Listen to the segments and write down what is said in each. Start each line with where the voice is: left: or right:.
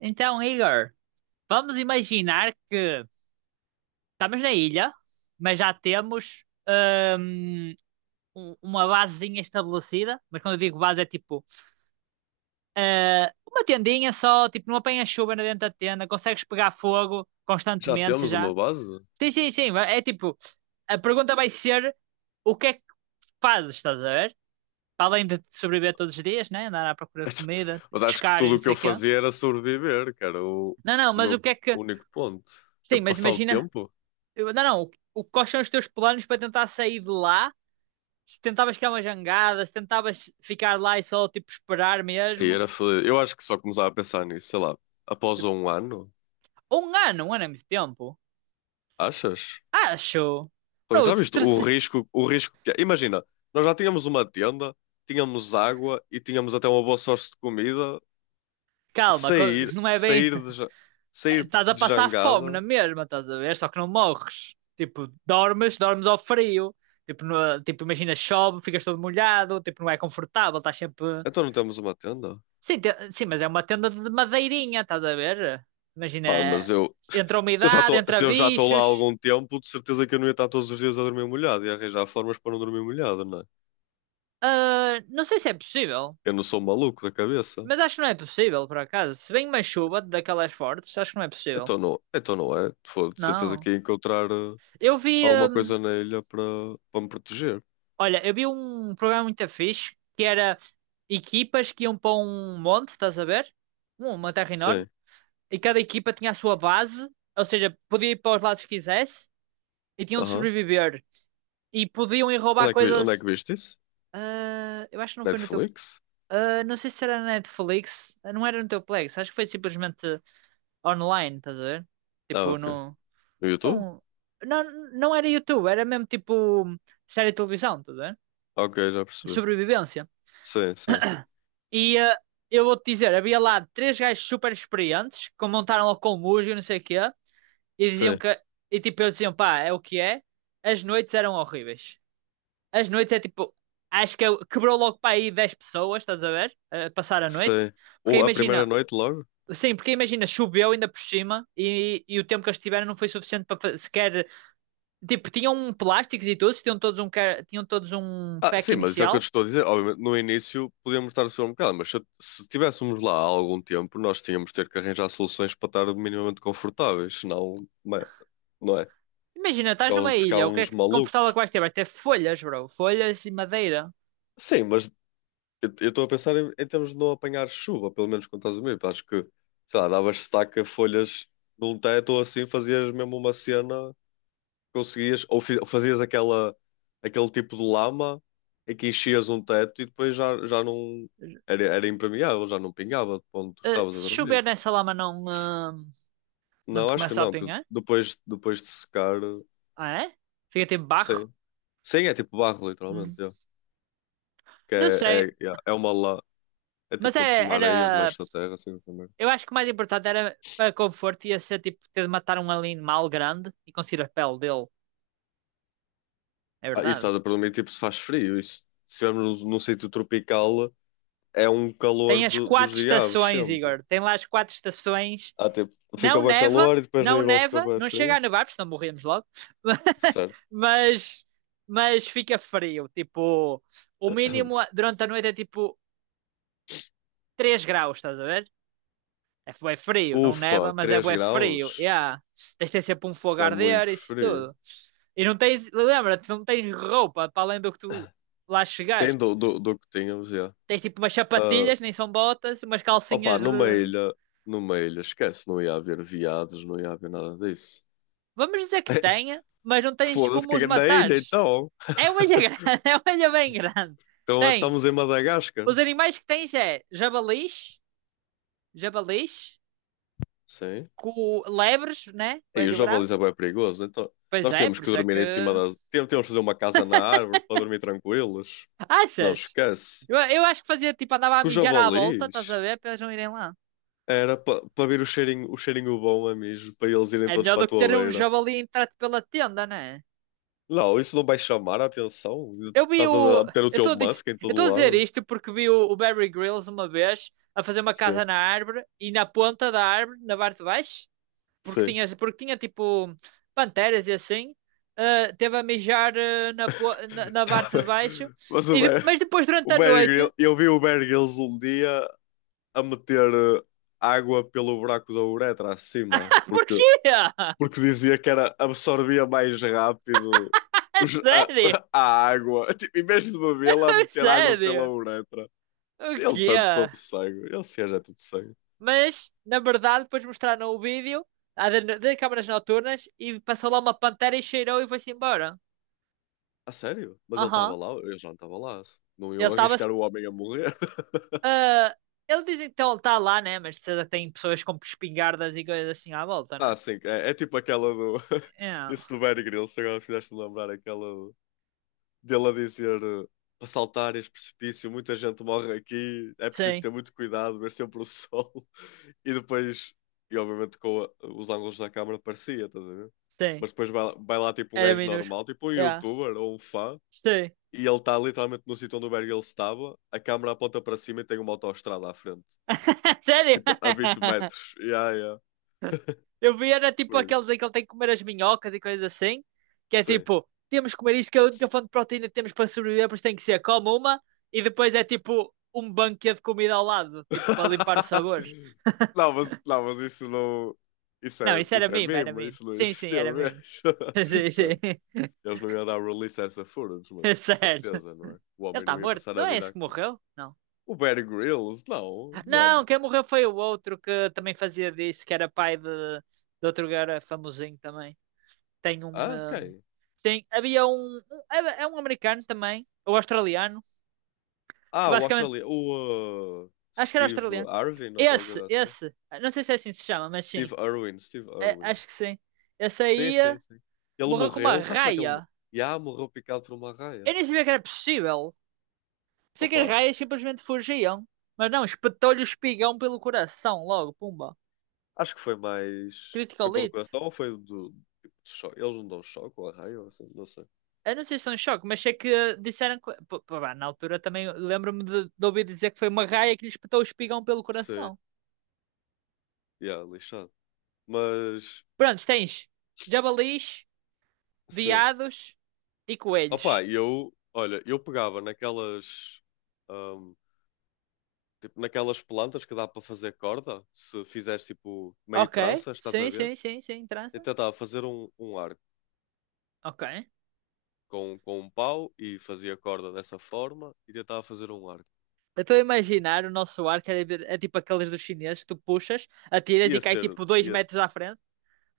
right: Então, Igor, vamos imaginar que estamos na ilha, mas já temos hum, uma basezinha estabelecida. Mas quando eu digo base, é tipo uma tendinha só, tipo, não apanha chuva na dentro da tenda, consegues pegar fogo
left: Já
right: constantemente
left: temos uma
right: já.
left: base?
right: Sim, sim, sim. É tipo, a pergunta vai ser o que é que fazes, estás a ver? Para além de sobreviver todos os dias, né? Andar à procura de comida,
left: Mas acho que
right: pescar e
left: tudo
right: não
left: o que
right: sei
left: eu
right: o quê.
left: fazia era sobreviver, que era o,
right: Não, não,
left: o
right: mas o
left: meu
right: que é que.
left: único ponto. Que é
right: Sim, mas
left: passar o
right: imagina.
left: tempo
right: Não, não. O, quais são os teus planos para tentar sair de lá? Se tentavas criar uma jangada, se tentavas ficar lá e só tipo esperar
left: aí
right: mesmo.
left: era feliz. Eu acho que só começava a pensar nisso, sei lá, após
right: De-
left: um ano,
right: Um ano é muito tempo.
left: achas?
right: Acho.
left: Então,
right: Bro,
left: já
right: de
left: viste
right: treze-
left: o risco que é? Imagina, nós já tínhamos uma tenda, tínhamos água e tínhamos até uma boa sorte de comida.
right: Calma,
left: Sair,
right: não é bem.
left: sair de, ja-
right: É,
left: sair
right: estás a
left: de
right: passar fome
left: jangada,
right: na mesma, estás a ver? Só que não morres. Tipo, dormes ao frio. Tipo, tipo, imagina, chove, ficas todo molhado. Tipo, não é confortável, estás sempre.
left: então não temos uma tenda.
right: Sim, mas é uma tenda de madeirinha, estás a ver?
left: Pá, mas
right: Imagina,
left: eu,
right: entre a
left: Se eu já
right: umidade,
left: estou,
right: entre
left: se eu já estou lá há
right: bichos.
left: algum tempo, de certeza que eu não ia estar todos os dias a dormir molhado e arranjar formas para não dormir molhado, não é?
right: Ah, não sei se é possível,
left: Eu não sou um maluco da cabeça.
right: mas acho que não é possível, por acaso. Se vem uma chuva daquelas fortes, acho que não é possível.
left: Então não é. Foi de certeza
right: Não.
left: que ia encontrar
right: Eu vi,
left: alguma
right: hum,
left: coisa na ilha para, me proteger.
right: olha, eu vi um programa muito fixe que era equipas que iam para um monte, estás a ver? Uma terra enorme.
left: Sim.
right: E cada equipa tinha a sua base, ou seja, podia ir para os lados que quisesse e tinham de
left: Aham.
right: sobreviver. E podiam ir roubar
left: Onde é que
right: coisas.
left: viste isso?
right: Ah, eu acho que não foi no teu.
left: Netflix?
right: Não sei se era na Netflix. Não era no teu Plex. Acho que foi simplesmente online, estás a ver?
left: Ah,
right: Tipo,
left: ok.
right: no.
left: No YouTube?
right: Não, não, não era YouTube, era mesmo tipo série de televisão, estás a ver?
left: Ok, já
right: De
left: percebi.
right: sobrevivência.
left: Sim, sim.
right: E eu vou-te dizer, havia lá três gajos super experientes que montaram lá com música e não sei o quê. E diziam
left: Sim,
right: que. E tipo, eles diziam, pá, é o que é. As noites eram horríveis. As noites é tipo. Acho que quebrou logo para aí 10 pessoas, estás a ver? A passar a noite.
left: sim.
right: Porque
left: Ou a primeira
right: imagina.
left: noite logo?
right: Sim, porque imagina, choveu ainda por cima e o tempo que eles tiveram não foi suficiente para sequer. Tipo, tinham um plástico e todos, tinham todos um
left: Ah,
right: pack
left: sim, mas isso é o que eu te
right: inicial.
left: estou a dizer. Obviamente, no início podíamos estar a sofrer um bocado, mas se tivéssemos lá há algum tempo, nós tínhamos de ter que arranjar soluções para estar minimamente confortáveis, senão, não é?
right: Imagina, estás numa
left: Ficávamos
right: ilha, o que é
left: ficávamos
right: que confortável
left: malucos.
right: que vais ter? Vai ter folhas, bro. Folhas e madeira.
left: Sim, mas eu estou a pensar em termos de não apanhar chuva, pelo menos quando estás a dormir. Acho que, sei lá, davas estaca, folhas num teto ou assim, fazias mesmo uma cena conseguias, ou fazias aquele tipo de lama em que enchias um teto e depois já não era, era impermeável, já não pingava de onde tu estavas a
right: Se
left: dormir.
right: chover nessa lama não, não
left: Não,
right: te
left: acho que
right: começa a
left: não, que
right: apanhar?
left: depois de secar,
right: Ah, é? Fica tipo barro?
left: sim. Sim, é tipo barro, literalmente,
right: Hum.
left: yeah. Que
right: Não
left: é,
right: sei.
left: é, yeah, é uma lá, é
right: Mas
left: tipo uma areia
right: era.
left: debaixo da terra, assim também.
right: Eu acho que o mais importante era para conforto ia ser tipo ter de matar um animal grande e conseguir a pele dele. É
left: Ah, isso
right: verdade.
left: estás a perguntar, tipo, se faz frio, isso, se estivermos num sítio tropical, é um calor
right: Tem as
left: dos
right: quatro
left: diabos,
right: estações,
left: sempre.
right: Igor. Tem lá as quatro estações.
left: Ah, tipo, fica
right: Não
left: bem
right: neva,
left: calor e depois no
right: não
left: verão fica
right: neva,
left: bem
right: não chega
left: frio.
right: a nevar, porque senão morremos logo.
left: Certo.
right: Mas, mas fica frio. Tipo, o mínimo durante a noite é tipo 3 graus, estás a ver? É bué frio, não neva,
left: Ufa,
right: mas é
left: 3
right: bué frio.
left: graus?
right: Yeah. Tens de ter sempre um fogo
left: Isso
right: a
left: é
right: arder,
left: muito
right: isso
left: frio.
right: tudo. E não tens, lembra-te, não tens roupa para além do que tu lá
left: Sim,
right: chegaste.
left: do que tínhamos, já.
right: Tens tipo umas
left: Ah,
right: sapatilhas, nem são botas, umas
left: opa,
right: calcinhas de.
left: numa ilha, esquece, não ia haver viados, não ia haver nada disso.
right: Vamos dizer que tenha, mas não tens
left: Foda-se
right: como
left: que
right: os
left: é na ilha,
right: matares.
left: então.
right: É uma ilha grande, é uma ilha bem grande.
left: Então é,
right: Tem.
left: estamos em Madagascar.
right: Os animais que tens é jabalis, jabalis,
left: Sim.
right: com lebres, né?
left: E os
right: Coelho bravo.
left: javalis é bem perigoso, então.
right: Pois
left: Nós
right: é,
left: temos
right: por
left: que
right: isso é
left: dormir
right: que.
left: em cima das. Temos que fazer uma casa na árvore para dormir tranquilos. Não
right: Achas?
left: esquece.
right: Eu acho que fazia tipo, andava a
left: Que os
right: mijar à volta,
left: javalis
right: estás a ver? Para eles não irem lá.
left: era para pa pa vir o cheirinho bom a mijo, para eles irem
right: É
left: todos
right: melhor
left: para a
right: do que
left: tua
right: ter um
left: beira.
right: javali entrado pela tenda, não é?
left: Não, isso não vai chamar a atenção.
right: Eu vi
left: Estás
right: o.
left: a ter o
right: Eu
left: teu
right: estou a dizer,
left: Musk em
right: eu
left: todo
right: estou a dizer
left: lado.
right: isto porque vi o Barry Grylls uma vez a fazer uma casa
left: Sim,
right: na árvore e na ponta da árvore, na parte de baixo,
left: sim.
right: porque tinha tipo panteras e assim, teve a mijar na, po- na, na
left: Tá
right: parte de
left: bem.
right: baixo,
left: Mas o
right: e
left: Bear,
right: mas depois durante
left: o
right: a
left: Bear
right: noite.
left: Grylls, eu vi o Bear Grylls um dia a meter água pelo buraco da uretra
right: Ah,
left: acima, porque,
right: porquê?
left: porque dizia que era, absorvia mais rápido
right: É
left: a,
right: sério?
left: a água. Tipo, em vez de bebê-la,
right: É
left: meter água pela
right: sério?
left: uretra.
right: O
left: Ele
right: quê?
left: está todo cego. Ele se é tudo cego.
right: Mas, na verdade, depois mostraram o vídeo de câmaras noturnas e passou lá uma pantera e cheirou e foi-se embora.
left: A sério? Mas ele estava
right: Aham.
left: lá? Eu já não estava lá. Não
right: Ele
left: iam
right: estava
left: arriscar o homem a morrer.
right: ah, ele diz então ele está lá, né? Mas de certeza tem pessoas com espingardas e coisas assim à volta, né?
left: Ah, sim. É tipo aquela do.
right: Yeah.
left: Isso do Bear Grylls, agora fizeste-me lembrar aquela dele a dizer para saltar este precipício, muita gente morre aqui, é preciso
right: Sim,
left: ter muito cuidado, ver sempre o sol. E depois, e obviamente com os ângulos da câmara parecia, estás a ver?
right: sim.
left: Mas depois vai lá tipo um
right: Era
left: gajo
right: minúsculo.
left: normal, tipo um
right: Yeah.
left: youtuber ou um fã,
right: Sim.
left: e ele está literalmente no sítio onde o Bear Grylls estava, a câmara aponta para cima e tem uma autoestrada à frente.
right: Sério?
left: Tipo, a 20 metros. Yeah, yeah.
right: Eu vi, era tipo
left: Por aí.
right: aqueles em que ele tem que comer as minhocas e coisas assim, que é
left: Sim.
right: tipo, temos que comer isto, que é a única fonte de proteína que temos para sobreviver, por isso tem que ser, come uma, e depois é tipo um banquete de comida ao lado, tipo, para limpar os sabores.
left: Não, mas isso não.
right: Não, isso era
left: Isso é
right: meme, era
left: mimo,
right: meme.
left: isso não
right: Sim, sim, era
left: existiu mesmo.
right: meme. Sim, sim.
left: Sério. Eles não iam dar release a essa Furious, mas
right: É
left: de
right: sério. Ele
left: certeza, não é? O homem
right: está
left: não ia
right: morto.
left: passar
right: Não
left: a
right: é
left: vida
right: esse que
left: aqui.
right: morreu? Não.
left: O Bear Grylls, não,
right: Não,
left: mano.
right: quem morreu foi o outro que também fazia disso, que era pai de outro cara famosinho também. Tem um.
left: Ah, quem?
right: Sim, havia um, é é um americano também, ou australiano, que
left: Ah, o
right: basicamente.
left: Australia. O
right: Acho que era
left: Steve
right: australiano.
left: Irwin ou qualquer
right: Esse,
left: coisa assim.
right: esse. Não sei se é assim que se chama, mas
left: Steve
right: sim.
left: Irwin, Steve
right: É,
left: Irwin.
right: acho que sim. Esse
left: Sim,
right: aí
left: sim, sim. Ele
right: morreu com uma
left: morreu, sabes como é que ele morreu?
right: raia.
left: Já morreu picado por uma raia.
right: Eu nem sabia que era possível. Pensei que as
left: Opa,
right: raias simplesmente fugiam. Mas não, espetou-lhe o espigão pelo coração, logo, pumba.
left: acho que foi mais. Foi
right: Critical
left: pelo
right: hit.
left: coração ou foi do. Tipo, de choque? Eles não dão choque ou arraio ou assim, não sei.
right: Eu não sei se é um choque, mas sei que disseram que. Pô, pô, pá, na altura também lembro-me de ouvir dizer que foi uma raia que lhe espetou o espigão pelo
left: Sei.
right: coração.
left: Yeah, lixado. Mas,
right: Prontos, tens jabalis,
left: sim.
right: veados e
left: Opa,
right: coelhos.
left: e eu, olha, eu pegava naquelas, ahm, tipo, naquelas plantas que dá para fazer corda, se fizeres tipo meio
right: Ok,
left: tranças, estás a
right: sim,
left: ver?
right: sim, sim, sim,
left: Eu
right: trança.
left: tentava fazer um arco
right: Ok.
left: com um pau e fazia corda dessa forma e tentava fazer um arco.
right: Eu estou a imaginar o nosso arco é tipo aqueles dos chineses que tu puxas, atiras e
left: Ia
right: cai
left: ser,
right: tipo dois
left: ia,
right: metros à frente.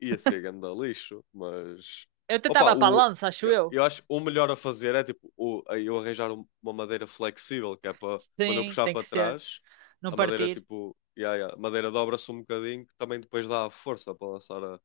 left: ia ser ganda lixo, mas
right: Eu
left: opa,
right: tentava para a
left: o,
right: lança, acho
left: eu,
right: eu.
left: eu acho que o melhor a fazer é tipo eu arranjar uma madeira flexível, que é para quando eu
right: Sim,
left: puxar
right: tem que
left: para
right: ser.
left: trás,
right: Não
left: a madeira
right: partir,
left: tipo, yeah, yeah, a madeira dobra-se um bocadinho, que também depois dá a força para lançar a,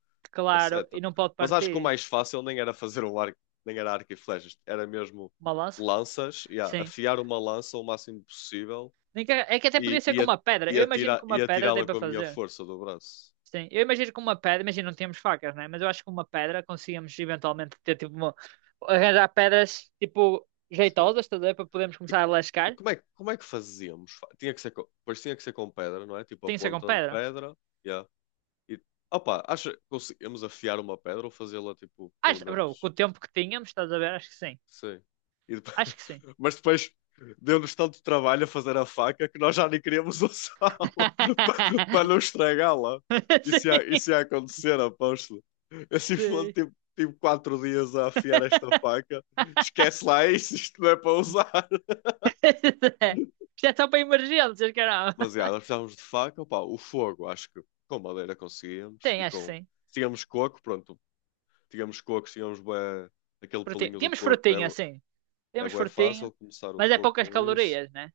left: a
right: claro, e
left: seta.
right: não pode
left: Mas acho que o
right: partir.
left: mais fácil nem era fazer um arco, nem era arco e flechas, era mesmo
right: Uma lança?
left: lanças, yeah,
right: Sim.
left: afiar uma lança o máximo possível
right: Nem que- É que até podia
left: e,
right: ser
left: e,
right: com
left: a-
right: uma pedra.
left: e,
right: Eu imagino que
left: atirar,
right: uma
left: e
right: pedra dê
left: atirá-la
right: para
left: com a minha
right: fazer.
left: força do braço.
right: Sim, eu imagino que uma pedra, imagino não temos facas, né? Mas eu acho que uma pedra conseguimos eventualmente ter tipo uma, arranjar pedras tipo
left: Sim.
right: jeitosas, estás a ver? Para podermos
left: E,
right: começar a
left: e
right: lascar.
left: como é que fazíamos? Tinha que ser com, pois tinha que ser com pedra, não é? Tipo a
right: Tem que ser com
left: ponta de
right: pedra.
left: pedra. Yeah. E, opa, acha que conseguimos afiar uma pedra ou fazê-la, tipo, pelo
right: Acho, bro, com o
left: menos.
right: tempo que tínhamos, estás a ver? Acho que sim.
left: Sim. E depois-
right: Acho que sim.
left: Mas depois deu-nos tanto trabalho a fazer a faca que nós já nem queríamos usá-la para não estragá-la. Isso ia,
right: Sim,
left: isso ia acontecer, aposto. Assim foi
right: sim.
left: tipo 4 dias a afiar esta faca. Esquece lá isso, isto não é para usar.
right: Isto é só para emergências, caramba.
left: Mas já, nós precisávamos de faca, opá, o fogo, acho que com madeira conseguíamos
right: Tem,
left: e
right: acho que
left: com.
right: sim.
left: Tínhamos coco, pronto, tínhamos coco, tínhamos bué, aquele
right: Frutinha.
left: pelinho do
right: Temos
left: coco,
right: frutinha,
left: é,
right: sim.
left: é
right: Temos
left: bué fácil
right: frutinha,
left: começar o
right: mas é
left: fogo
right: poucas
left: com isso.
right: calorias, né?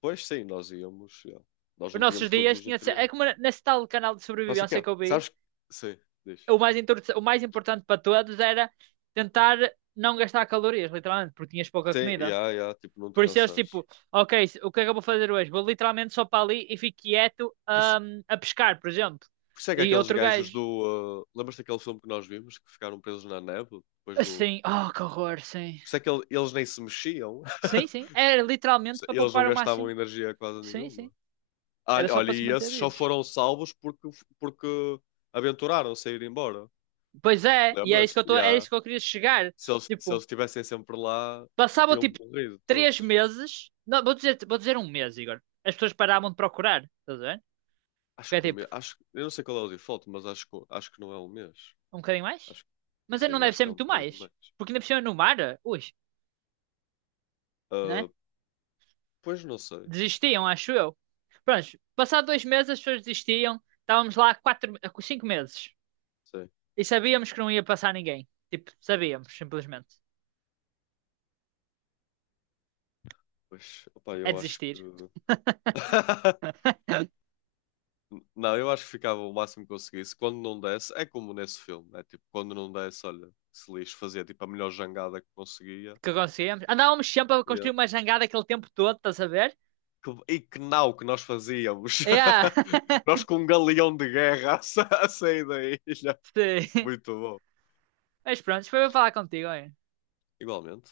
left: Pois sim, nós íamos, já. Nós
right: Os
left: não
right: nossos
left: tínhamos todos
right: dias
left: os
right: tinha de ser. É como
left: nutrientes.
right: nesse tal canal de
left: Não sei o que
right: sobrevivência que
left: é,
right: eu vi,
left: sabes? Sim, diz.
right: o mais importante para todos era tentar não gastar calorias, literalmente, porque tinhas pouca
left: Sim,
right: comida.
left: já, tipo, não te
right: Por isso eles
left: cansares.
right: tipo, ok, o que é que eu vou fazer hoje? Vou literalmente só para ali e fico quieto,
left: Por, isso-
right: a pescar, por exemplo.
left: por isso é que
right: E
left: aqueles
right: outro
left: gajos
right: gajo.
left: do. Ah, lembras daquele filme que nós vimos que ficaram presos na neve depois do.
right: Assim, oh, que horror, sim.
left: Por isso é que eles nem se mexiam.
right: Sim, sim. Era literalmente para
left: Eles não
right: poupar o
left: gastavam
right: máximo.
left: energia quase
right: Sim, sim.
left: nenhuma. Ah,
right: Era só
left: olha,
right: para se
left: e
right: manter
left: esses só
right: vivos.
left: foram salvos porque, aventuraram-se a ir embora.
right: Pois é, e
left: Lembras-te?
right: é
left: Yeah.
right: isso que eu queria chegar.
left: Se eles, se
right: Tipo,
left: eles estivessem sempre lá,
right: passavam
left: tinham
right: tipo
left: morrido
right: três
left: todos.
right: meses. Não, vou dizer um mês, Igor. As pessoas paravam de procurar, estás a ver? Porque
left: Acho
right: é
left: que o
right: tipo,
left: mês. Acho, eu não sei qual é o default, mas acho que não é um mês.
right: um bocadinho mais.
left: Acho,
right: Mas aí não
left: sim,
right: deve
left: acho
right: ser
left: que é um
right: muito
left: bocadinho
right: mais.
left: mais.
right: Porque ainda por cima no mar, ui,
left: Ah,
right: né?
left: pois não sei.
right: Desistiam, acho eu. Pronto, passado 2 meses as pessoas desistiam. Estávamos lá há 4, há 5 meses.
left: Sim.
right: E sabíamos que não ia passar ninguém. Tipo, sabíamos, simplesmente.
left: Pois, opá,
right: É
left: eu acho que.
right: desistir.
left: Não, eu acho que ficava o máximo que conseguisse. Quando não desse, é como nesse filme, né? Tipo, quando não desse, olha, se lixo, fazia tipo a melhor jangada que conseguia.
right: Que conseguíamos. Andávamos sempre a
left: Yeah.
right: construir uma jangada aquele tempo todo, estás a ver?
left: E que não que nós fazíamos!
right: Yeah.
left: Nós com um galeão de guerra a sair da ilha.
right: Sim.
left: Muito bom.
right: Mas pronto, foi para falar contigo, hein?
left: Igualmente.